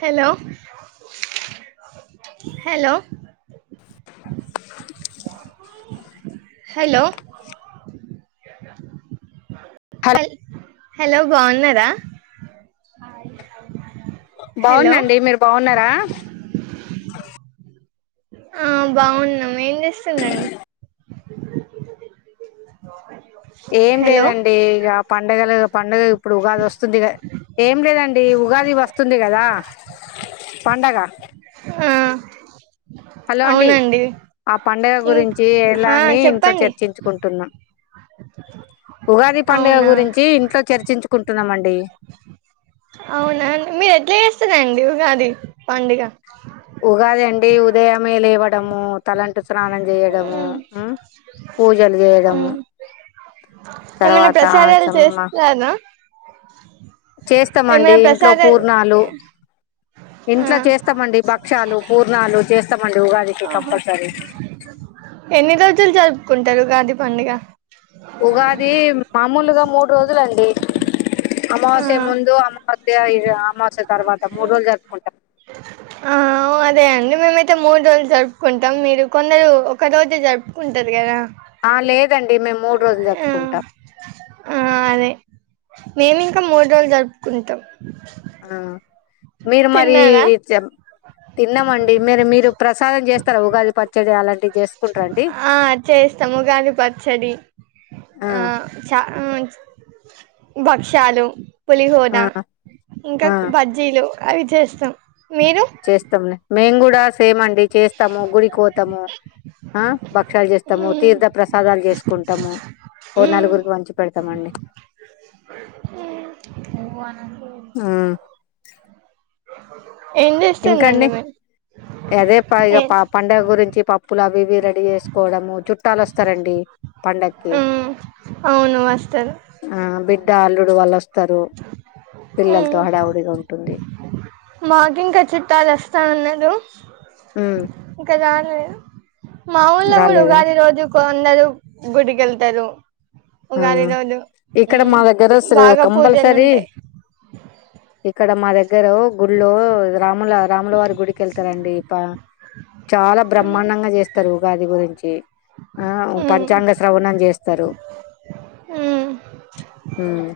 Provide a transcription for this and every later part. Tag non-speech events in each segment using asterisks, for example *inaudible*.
Hello hello hello హ hello బాగున్నారా hello బాగున్నా అండి మీరు బాగున్నారా ఆ బాగున్నాం ఏం చేస్తుందండి ఏం హలో లేదండి ఇగా పండుగలు పండుగ ఇప్పుడు ఉగాది వస్తుంది కదా ఏం లేదండి ఉగాది వస్తుంది కదా పండగ ఆ హలో అండి అవునండి ఆ పండుగ ఇం గురించి హా ఎలాని ఇంట్లో చెప్పండి చర్చించుకుంటున్నా ఉగాది పండుగ అవునా గురించి ఇంట్లో చర్చించుకుంటు టున్నమండి అవునా మీరు ఎట్లా చేస్తున్నరండి ఉగాది పండుగ ఉగాది అండి ఉదయమే లేవడము తలంటు స్నానం చేయడము మ్మ్ ఉ పూజలు చేయడము మ్మ్ ఏమైనా తర్వాత ప్రసాదాలు చెమ్మా చేస్తారా చేస్తామండి ఇంట్లో పూర్ణాలు ఇంట్లో చేస్తామండి భక్షాలు పూర్ణాలు చేస్తామండి ఉ ఉగాదికి ఆహ కంపల్సరీ ఎన్ని రోజులు జరుపుకుంటారు ఉగాది పండుగ ఉగాది మామూలుగా మూడు రోజులండి అమావాస్య ఆ ముందు అమావాస్య ఇగా అమావాస్య తర్వాత మూడు రోజులు జరుపుకుంటాం ఆ అదే అండి మేమైతే మూడు రోజులు జరుపుకుంటాం మీరు కొందరు ఒక రోజే జరుపుకుంటారు కదా ఆ లేదండి మేము మూడు రోజులు జరుపుకుంటాం మేమి ఇంకా మూడు రోజులు జరుపుకుంటాం ఆ మీరు మరి తిన్నారా తిన్నమండి మేర మీరు ప్రసాదం చేస్తారు ఉగాది ప ఆ చేస్తాము ఉగాడి పచ్చడి ఆ చా ఆ భక్షలు ఆ పులిహోదా ఇంకా బజ్జీలు అవి చేస్తాం మీరు చేస్తాంనే మే కూడాడ దస్ సేమండి చేస్తాము గుడి పోతాము ఆ భక్ష్యాలు చేస్తాము మ్మ్ తీర్థ ప్రసాదాలు చేసుకుంటాము ఓ మ్మ్ నలుగురికి వంచి పెడతామండి మ్మ్ *inaudible* ఏం ఇంకా చేస్తుందండి అండి మీరు అదే ఇగ ఏ ప పండగ గురించి పప్పులా అవి ఇవి రెడి చేసుకోవడం చుట్టాలు వస్తరండి పండక్కి మ్మ్ అవును వస్తారు ఆ బిడ్డ అల్లుడు వాళ్ళొ మ్ ఉంటుంది మాకింక చు ట్టాలు వస్తా ఉన్నరు ఉమ్ ఇంక జాలు *inaudible* మా ఊళ్ళో గూడా రాలేదా ఉగాది రోజు కొందరు గుడికి వెళ్తారు ఆ ఉగాది రోజు ఇక్కడ మ్ మా దగ్గర బాగా కంపల్సరీ పూజలుంటయి ఇక్కడ మా దగ్గ దగ్గర గుళ్ళో రాముల రాముల వారి గుడికి వెళ్తారండి ప చాలా బ్రహ్మాండంగా చేస్తరు ఉగాది గురించి ఏ ఆ పంచాంగ శ్రవణం చేస్తా స్తరు మ్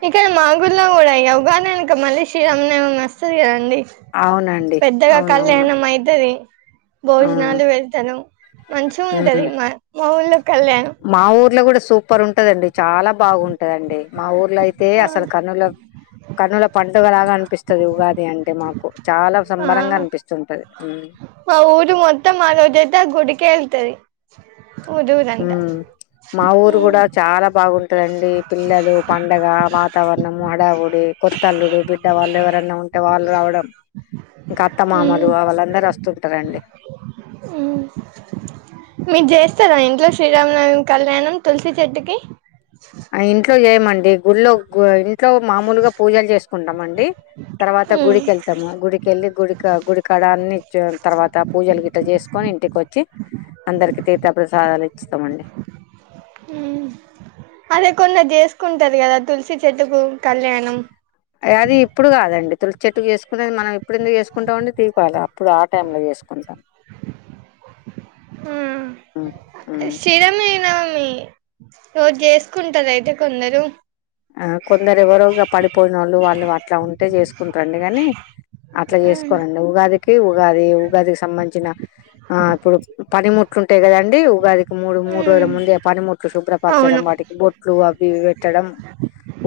ఇక్కడ మాగుళ్ళో గూడా ఇగ ఉగాది క మళ్ళీ శ్రీరామనవమి వస్తది కదండి అవునండి పెద్దగా అవునవును కళ్యాణం అయితది అవును భోజనాలు పెడతనం ఉమ్ మంచిగుంటది మా మా ఊళ్ళో కళ్యాణం పర్ ఉంటదండి చాలా బావున్ టదండి మా ఊర్ టైంలో అయితే ఆ, అసలు కన్నుల కన్నుల పండుగలాగా అనిపిస్తది ఉగాద్ ది అంటే మాకు చాలా ఆ. సంబరంగా అనిపిస్తుంటది మ్ రు మొత్తం ఆ రోజు అయితే ఆ గుడికే ఎళ్తది మ్ మా ఊరు ఉమ్, గూడా చాలా బాగుంటదండి పిల్లలు పండగ వాతావరణము అ డవుడ్ డి కొత్తల్లుడు బిడ్డ వాళ్ళు ఎవరన్నా ఉంటే వాళ్ళు రావడం ఇంకా అత్తమామలు ఉమ్, వాళ్ళందరు వస్తుంటరండి ఉమ్మ్ మీరు చేస్తారా ఇంట్లో శ్రీరామనవమి కళ్యాణం తులసి చెట్టుకి ఆ ఇంట్లో చేయమండి గుళ్లో గుల్ ట్లో మామూలుగా పూజలు చేసుకుంటాం అన్ ది తర్వాత ఉమ్ గుడికెళ్తము గుడికెళ్ళి గుడి క గుడి కాడన్నీ చ్చ్ తర్వాత పూజలు గిట చేసుకొని ఇంటికి వచ్చి అందరికి తీర్థ ప్రసాదాలు ఇచ్చుతమండి ఉమ్ అదే కొందరు చేసుకుంటది కదా తులసి చెట్టుకు కళ్యాణం అది ఇప్పుడు కాదన్ డి తులసి చెట్టు చేసుకునేది మనం ఇప్పుడు ఎందుకు వేసుకుంటాం అండి దీపావళప్పుడు ఆ టైం లో చేసుకుంటాం ఉమ్మ్ శిరమేనం ఇ రోజు చేసుకుంటారు అయితే కొందరు ఆ కొందరు ఎవరోగా పడిపోయినోళ్ళు వాళ్ళు వా ట్ల ఉంటే చేసుకుంటారండి గాని అట్లా ఉమ్ చేసుకోరండి ఉగాది కి ఉగాది ఉగాదికి సంబంధించిన ఆ ఇప్పుడు పని ముట్లుంటాయి కదండి ఉగాది కి మూడు మూడు రోజుల ఉమ్ ముందే పనిముట్లు శుభ్రపరచడం అవును వాటికి బొట్లు అవి ఇవి పెట్టడం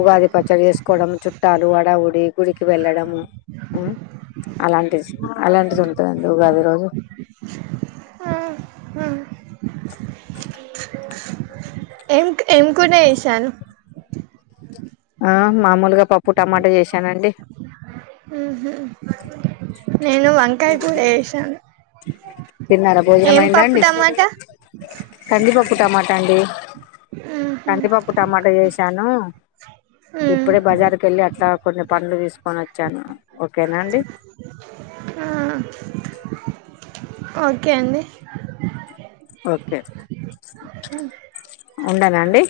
ఉగాది పచ్చడి చేసు కోవడం చుట్టాలు హడావుడి గుడికి వెళ్ళడం ఉమ్ అలాంటిది అలాంటిది ఉంటదండి ఉగాది రోజు ఆ హ్మ్ అ ఎంక్ ఏం కుర చేసారు ఆ మామూలుగా పప్పు టమాటా చేసి ఉహు నేను వంకాయ కూర వేశాను తిన్నారా భోజనం అయిందా అండి టమాటా కందిపప్పు టమాట అండి ఉమ్ హు కందిపప్పు టమాటా వేశాను ఉమ్ ఇప్పుడే బజార్కి వెళ్ళి అట్లా కొన్ని పండ్లు తీసుకొని వచ్చాను ఓకేనా అండి ఆ ఓకే అండి ఓకే ఉండనా అండి